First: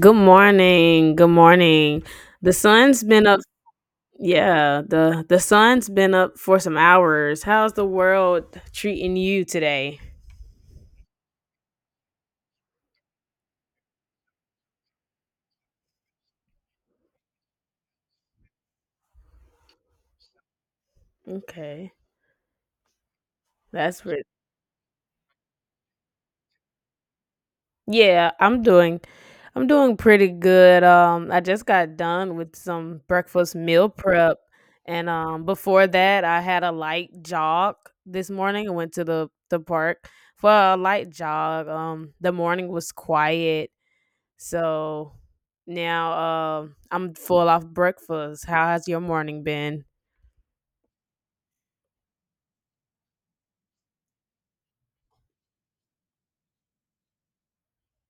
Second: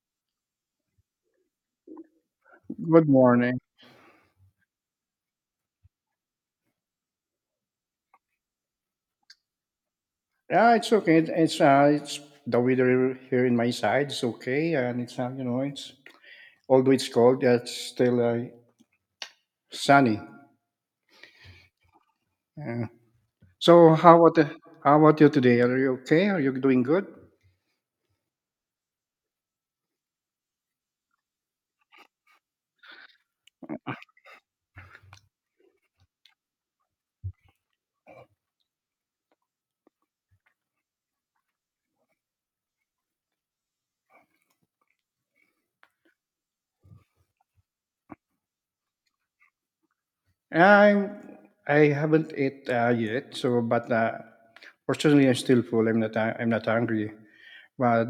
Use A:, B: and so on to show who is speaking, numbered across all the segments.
A: Good morning. Good morning. The sun's
B: Good
A: been up.
B: morning.
A: Yeah, the sun's been up for some hours. How's the world treating you today?
B: Yeah, it's okay. It's the weather here in my side. It's okay, and it's you know it's although it's cold, yeah, it's still sunny.
A: Okay.
B: Yeah. So
A: That's what
B: how about you today? Are you okay? Are you doing good?
A: Yeah, I'm doing pretty good. I just got done with some breakfast meal prep and before that I had a light jog this morning. I went to the park for a light jog. The morning was quiet. So now I'm full off breakfast. How has your morning been?
B: I'm. I haven't ate yet. So, but fortunately, I'm still full. I'm not hungry. But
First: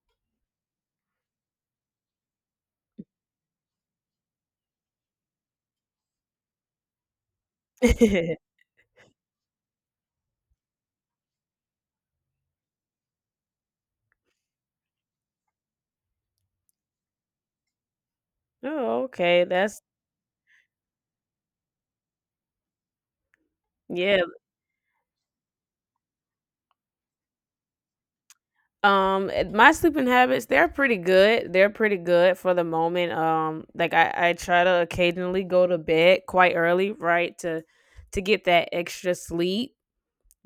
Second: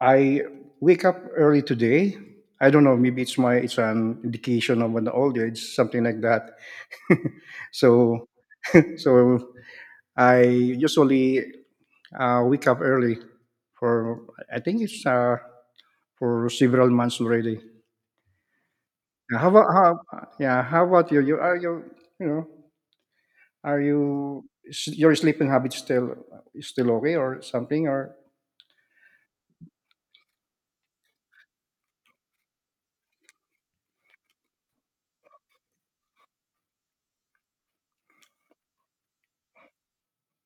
B: I wake up early today. I don't know. Maybe it's my. It's an indication of an old age, something like that. so So I usually wake up early for, I think it's for several months already.
A: Oh,
B: Yeah.
A: okay.
B: How about
A: That's
B: how, yeah? How about you? You are you you know are
A: Yeah.
B: you, is your sleeping habit still okay or something? Or
A: My sleeping habits, they're pretty good. They're pretty good for the moment. Like I try to occasionally go to bed quite early, right? To get that extra sleep,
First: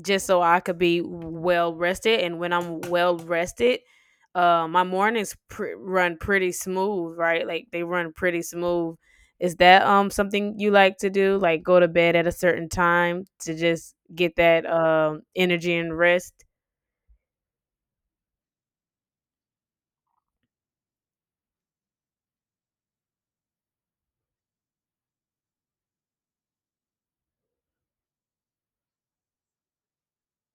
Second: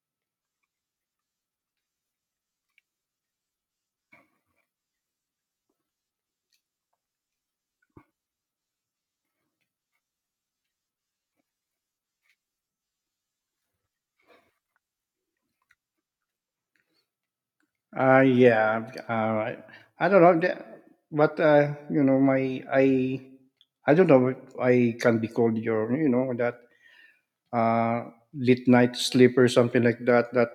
A: just so I could be well rested. And when I'm well rested, my mornings run pretty smooth, right? Like they run pretty smooth. Is that something you like to do? Like go to bed at a certain time to just get that energy and rest?
B: yeah, I don't know but you know my I don't know if I can be called your, you know, that late night sleep or something like that, that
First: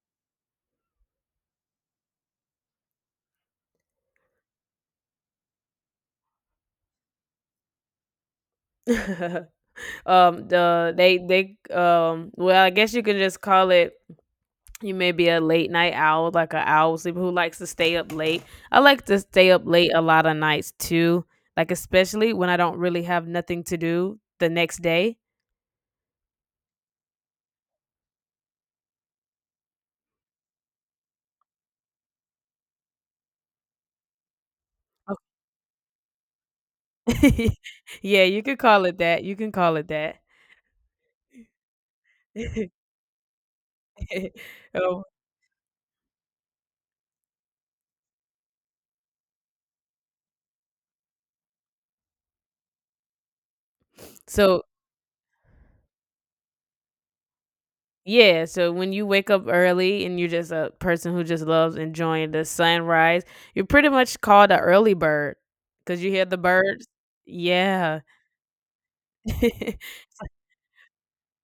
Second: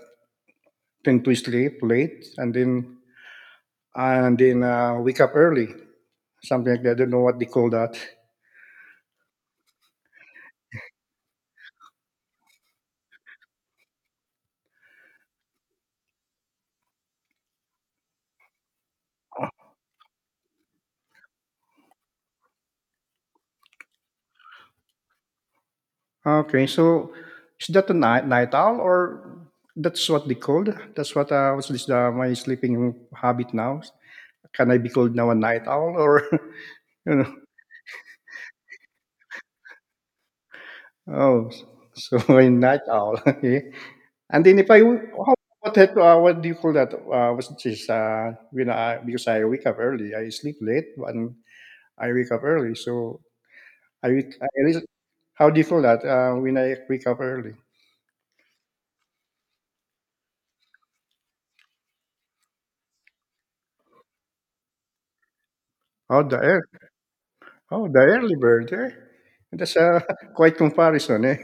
B: tend to sleep late and then wake up early, something like that. I don't know what they call that.
A: um the they they um well, I guess you can just call it. You may be a late night owl, like an owl sleeper who likes to stay up late. I like to stay up late a lot of nights too, like especially when I don't really have nothing to do the next day.
B: Okay, so is that a night owl or that's what they called? That's my sleeping habit now. Can I be called
A: Oh.
B: now a night owl? Or you know?
A: Yeah, you could call it that. You can call it that.
B: Oh, so a night owl. Okay. And then if I w-
A: Oh,
B: how, what do you call that? Was this? When I, because I wake up early, I sleep late and I wake up early, so I, I
A: so
B: really- how do you call that when I wake up early?
A: yeah. So when you wake up early and you're just a person who just loves enjoying the sunrise, you're pretty much called an early bird because you hear
B: Oh,
A: the
B: the ear,
A: birds.
B: oh,
A: Yeah.
B: the early bird. Eh? That's a quite comparison. Eh?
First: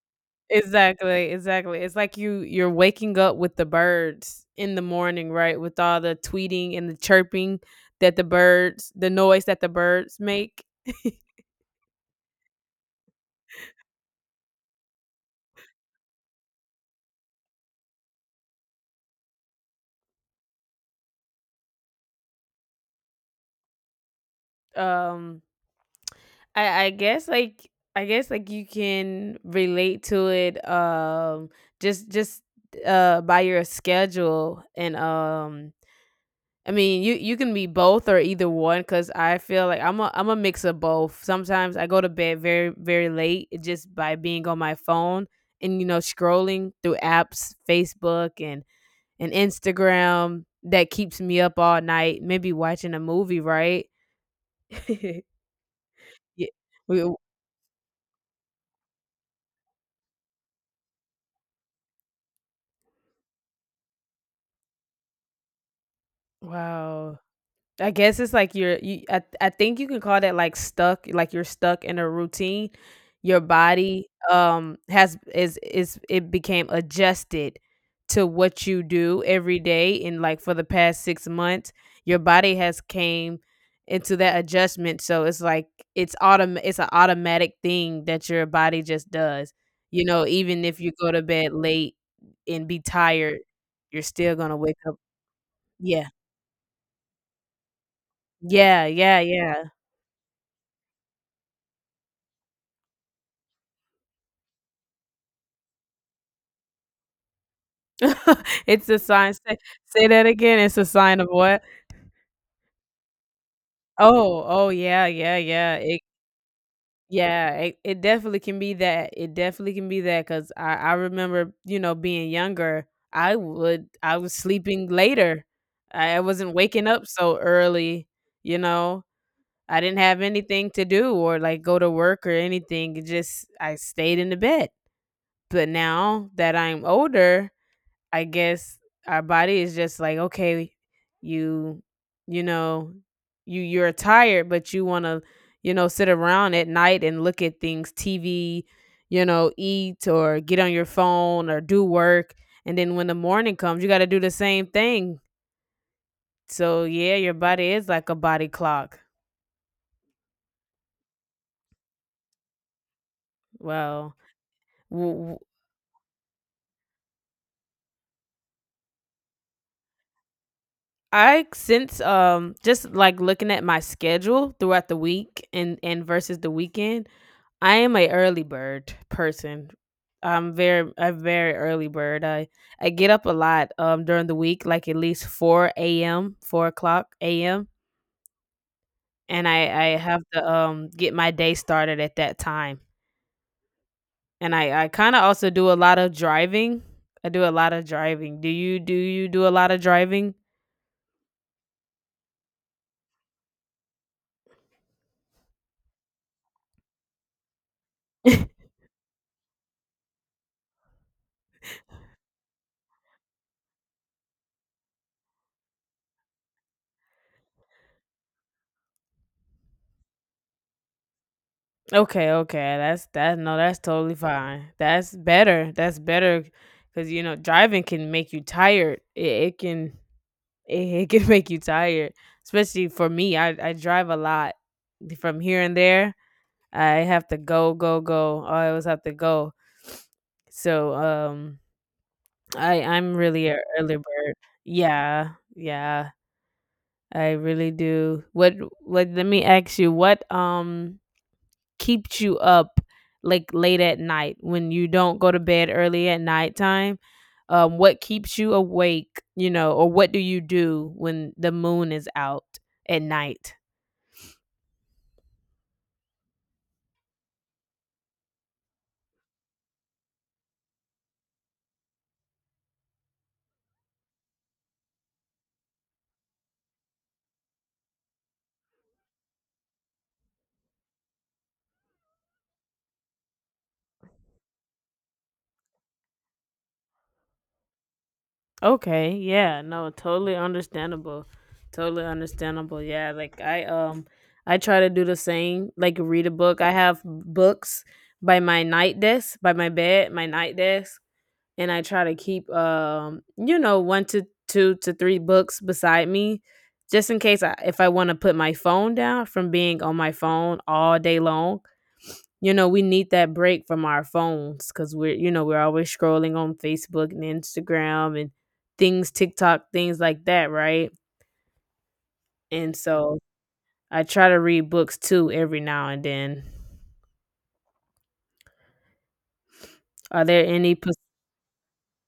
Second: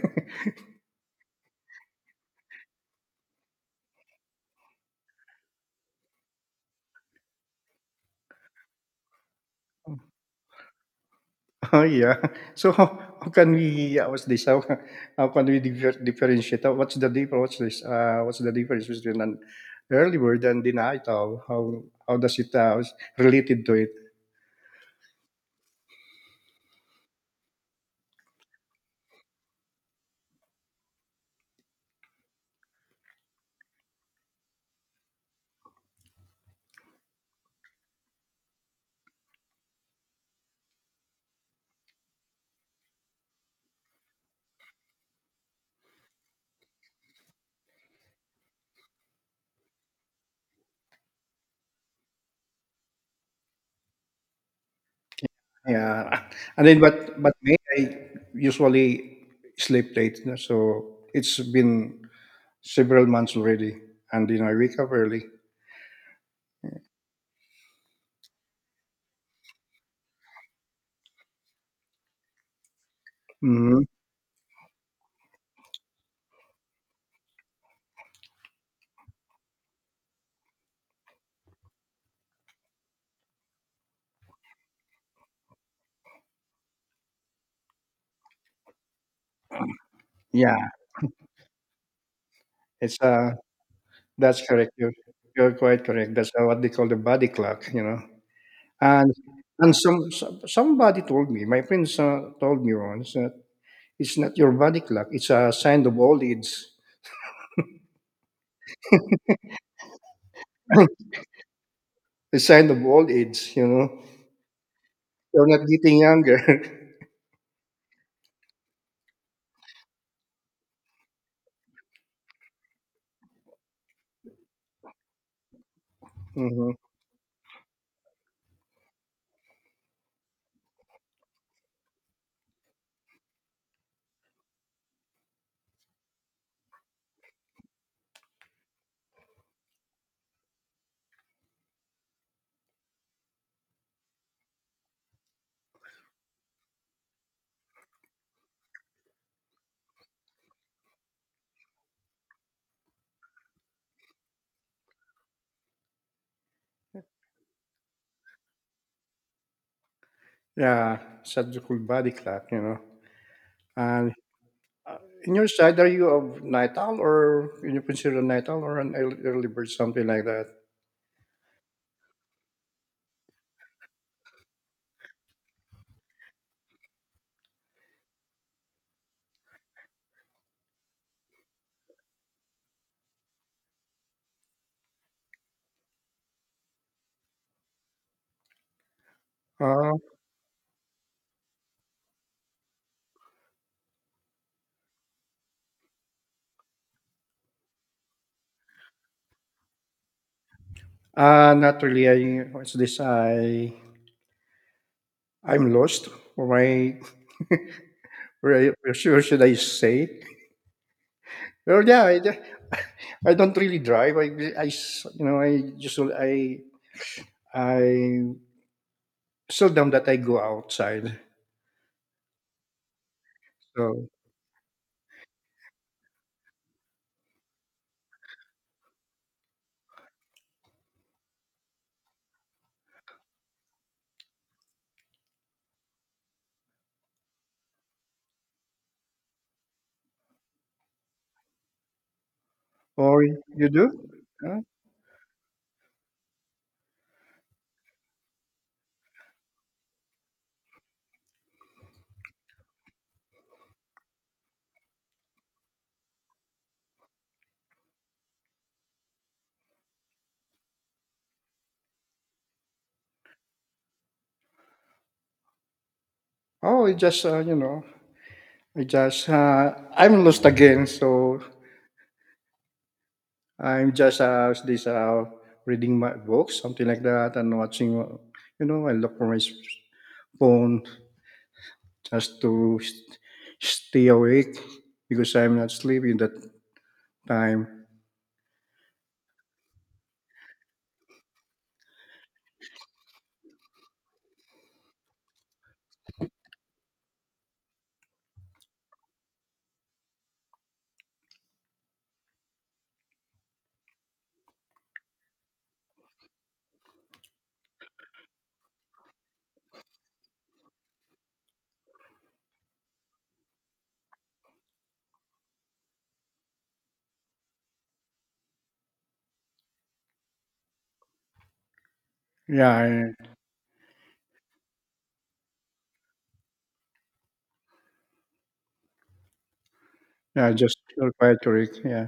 A: Exactly, exactly. It's like you're waking up with the birds in the morning, right? With all the tweeting and the chirping that the birds the noise that the birds make.
B: Oh yeah. So how can we, how can we differentiate? What's the difference? What's this? What's the difference between an early bird and the night owl? How does it is related to it?
A: Um I I guess like I guess like you can relate to it just by your schedule and I mean, you can be both or either one cuz I feel like I'm a mix of both. Sometimes I go to bed very very late just by being on my phone and scrolling through apps, Facebook and Instagram that keeps me up all night, maybe watching a movie, right?
B: Yeah.
A: Yeah,
B: And then,
A: we-
B: but me, I usually sleep late. No? So it's been several months already, and you know I wake up early.
A: wow. I guess it's like you're you I think you can call that like stuck, like you're stuck in a routine. Your
B: hmm
A: body has is it became adjusted to what you do every day and like for the past 6 months, your body has came into that adjustment. So it's like it's an automatic thing that your body just does. You know,
B: Yeah,
A: even if you go to bed late and be
B: it's
A: tired, you're still
B: that's
A: going to
B: correct.
A: wake up.
B: You're quite
A: Yeah.
B: correct. That's what they call the body clock, you know.
A: Yeah,
B: And
A: yeah, yeah.
B: somebody told me, my friends told me once that it's not your body clock. It's a sign of old age.
A: It's a sign say say that again, it's a sign of what?
B: A sign of old age, you know.
A: Oh, oh, yeah, yeah,
B: You're not
A: yeah,
B: getting
A: it
B: younger.
A: yeah, it definitely can be that, it definitely can be that. Cause I remember, being younger, I was sleeping later. I wasn't
B: hmm
A: waking up so early, you know? I didn't have anything to do or, like, go to work or anything, it just I stayed in the bed. But now that I'm older, I guess our body is just like, okay, you, you know, you're tired, but you want to, sit around at night and look at things, TV, eat or get on your phone or do work, and then when the morning comes, you got to do the same thing. So yeah, your body is like a body clock.
B: Yeah, such a cool body clock, you know. And
A: Well,
B: Uh,
A: w-
B: in
A: w-
B: your side, are you of night owl? Or can you consider a night owl or an early bird, something like that?
A: I since just like looking at my schedule throughout the week and versus the weekend, I am a early bird person. I'm very a very early bird. I get up a lot during the week, like at least 4 a.m., 4 o'clock a.m., and I
B: Uh,
A: I have to get my day started at that time. And I kind of also do a lot of driving. I do a lot of driving. Do you do a lot of driving?
B: uh, not really. I what's this? I I'm lost. Or my, where should I say? Well, yeah, I don't really drive. I s- you know I just don't- I seldom that I go outside.
A: Okay, okay. That's that No, that's
B: So,
A: totally fine. That's better. That's better because driving can make you tired. It, it can make you tired, especially for me. I drive a lot from here and there. I have to go, go, go. I always have to go. So I'm
B: or
A: really an
B: you do?
A: early bird.
B: Huh?
A: Yeah, yeah, I really do. What? Let me ask you. What keeps you up like late at night when you don't go to bed early at nighttime? What keeps you awake, or what do you do when the moon is out at night?
B: Oh, it just you know, I'm lost again. So I'm just this reading my books, something like that, and watching. You know, I look for my phone just to stay awake because I'm not sleeping that time.
A: Okay, yeah, no, totally understandable. Totally understandable. Yeah, like I try to do the same, like read a book. I have books by my night desk, by my bed, my night desk, and I try to keep 1 to 2 to 3 books beside me just in case I if I wanna put my phone down from being on my phone all day long. You know, we need that break from our phones because 'cause we're always scrolling on Facebook and Instagram and things, TikTok, things like that, right? And
B: Yeah,
A: so
B: I,
A: I try to read books too every now and then. Are there
B: yeah,
A: any
B: just
A: pers-
B: feel quiet to. Yeah,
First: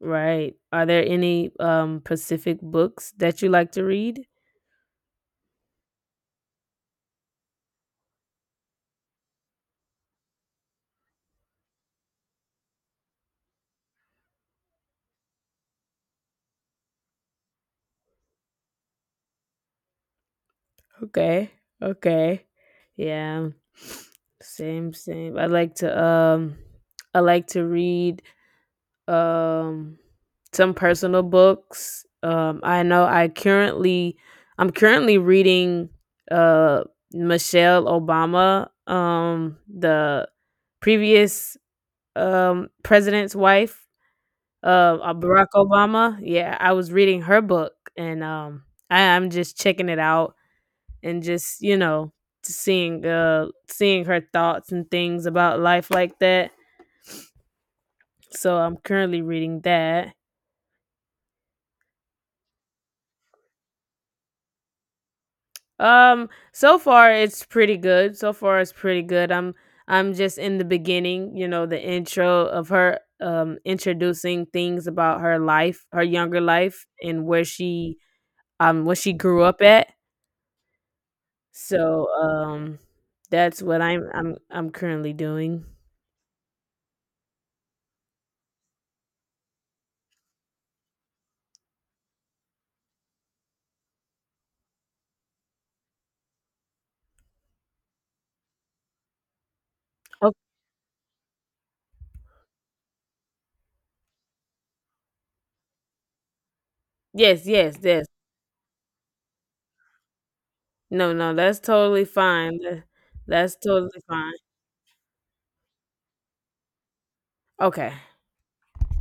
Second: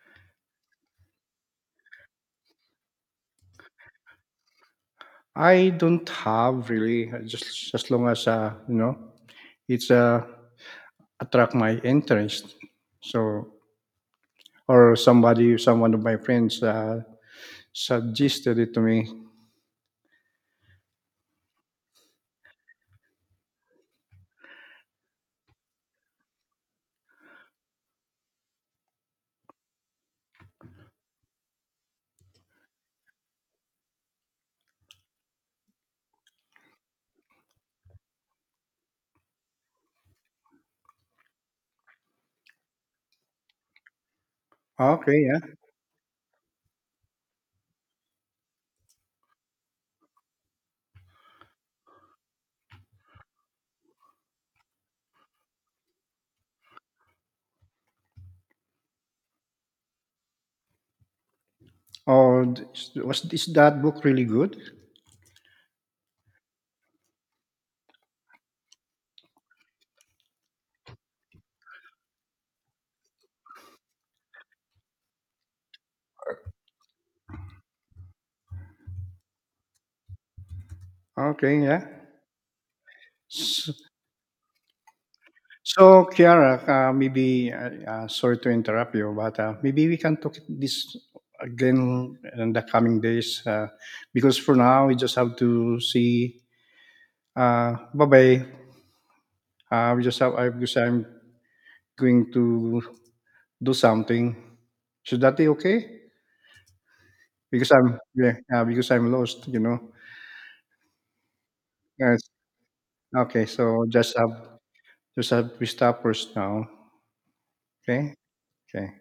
A: Right? Are there any Pacific books that you like to read?
B: I don't have really. I just, as long as you know, it's attract my interest. So, someone of my friends suggested it to me.
A: Okay. Okay. Yeah. Same, same. I like to read um some personal books. I know, I'm currently reading uh Michelle Obama, the previous president's wife,
B: Okay,
A: Barack
B: yeah.
A: Obama. Yeah, I was reading her book and I'm just checking it out and just seeing her thoughts and things about life like that. So I'm currently reading that.
B: Oh, is that book really good?
A: So far it's pretty good. So far it's pretty good. I'm just in the beginning, the intro of her introducing things about her life, her younger life and where she grew up at.
B: Okay, yeah.
A: So that's
B: S-
A: what I'm currently doing.
B: So, Kiara, maybe sorry to interrupt you, but maybe we can talk this again in the coming days, because for now we just have to see. Bye bye. We just
A: Oh,
B: have I because I'm going to do something. Should that be okay?
A: yes,
B: Because
A: yes,
B: I'm,
A: yes.
B: yeah, yeah, because I'm lost, you know.
A: No, no, that's totally
B: Yes.
A: fine.
B: Okay.
A: That's
B: So
A: totally fine.
B: just have, we stop first now.
A: Okay.
B: Okay. Okay.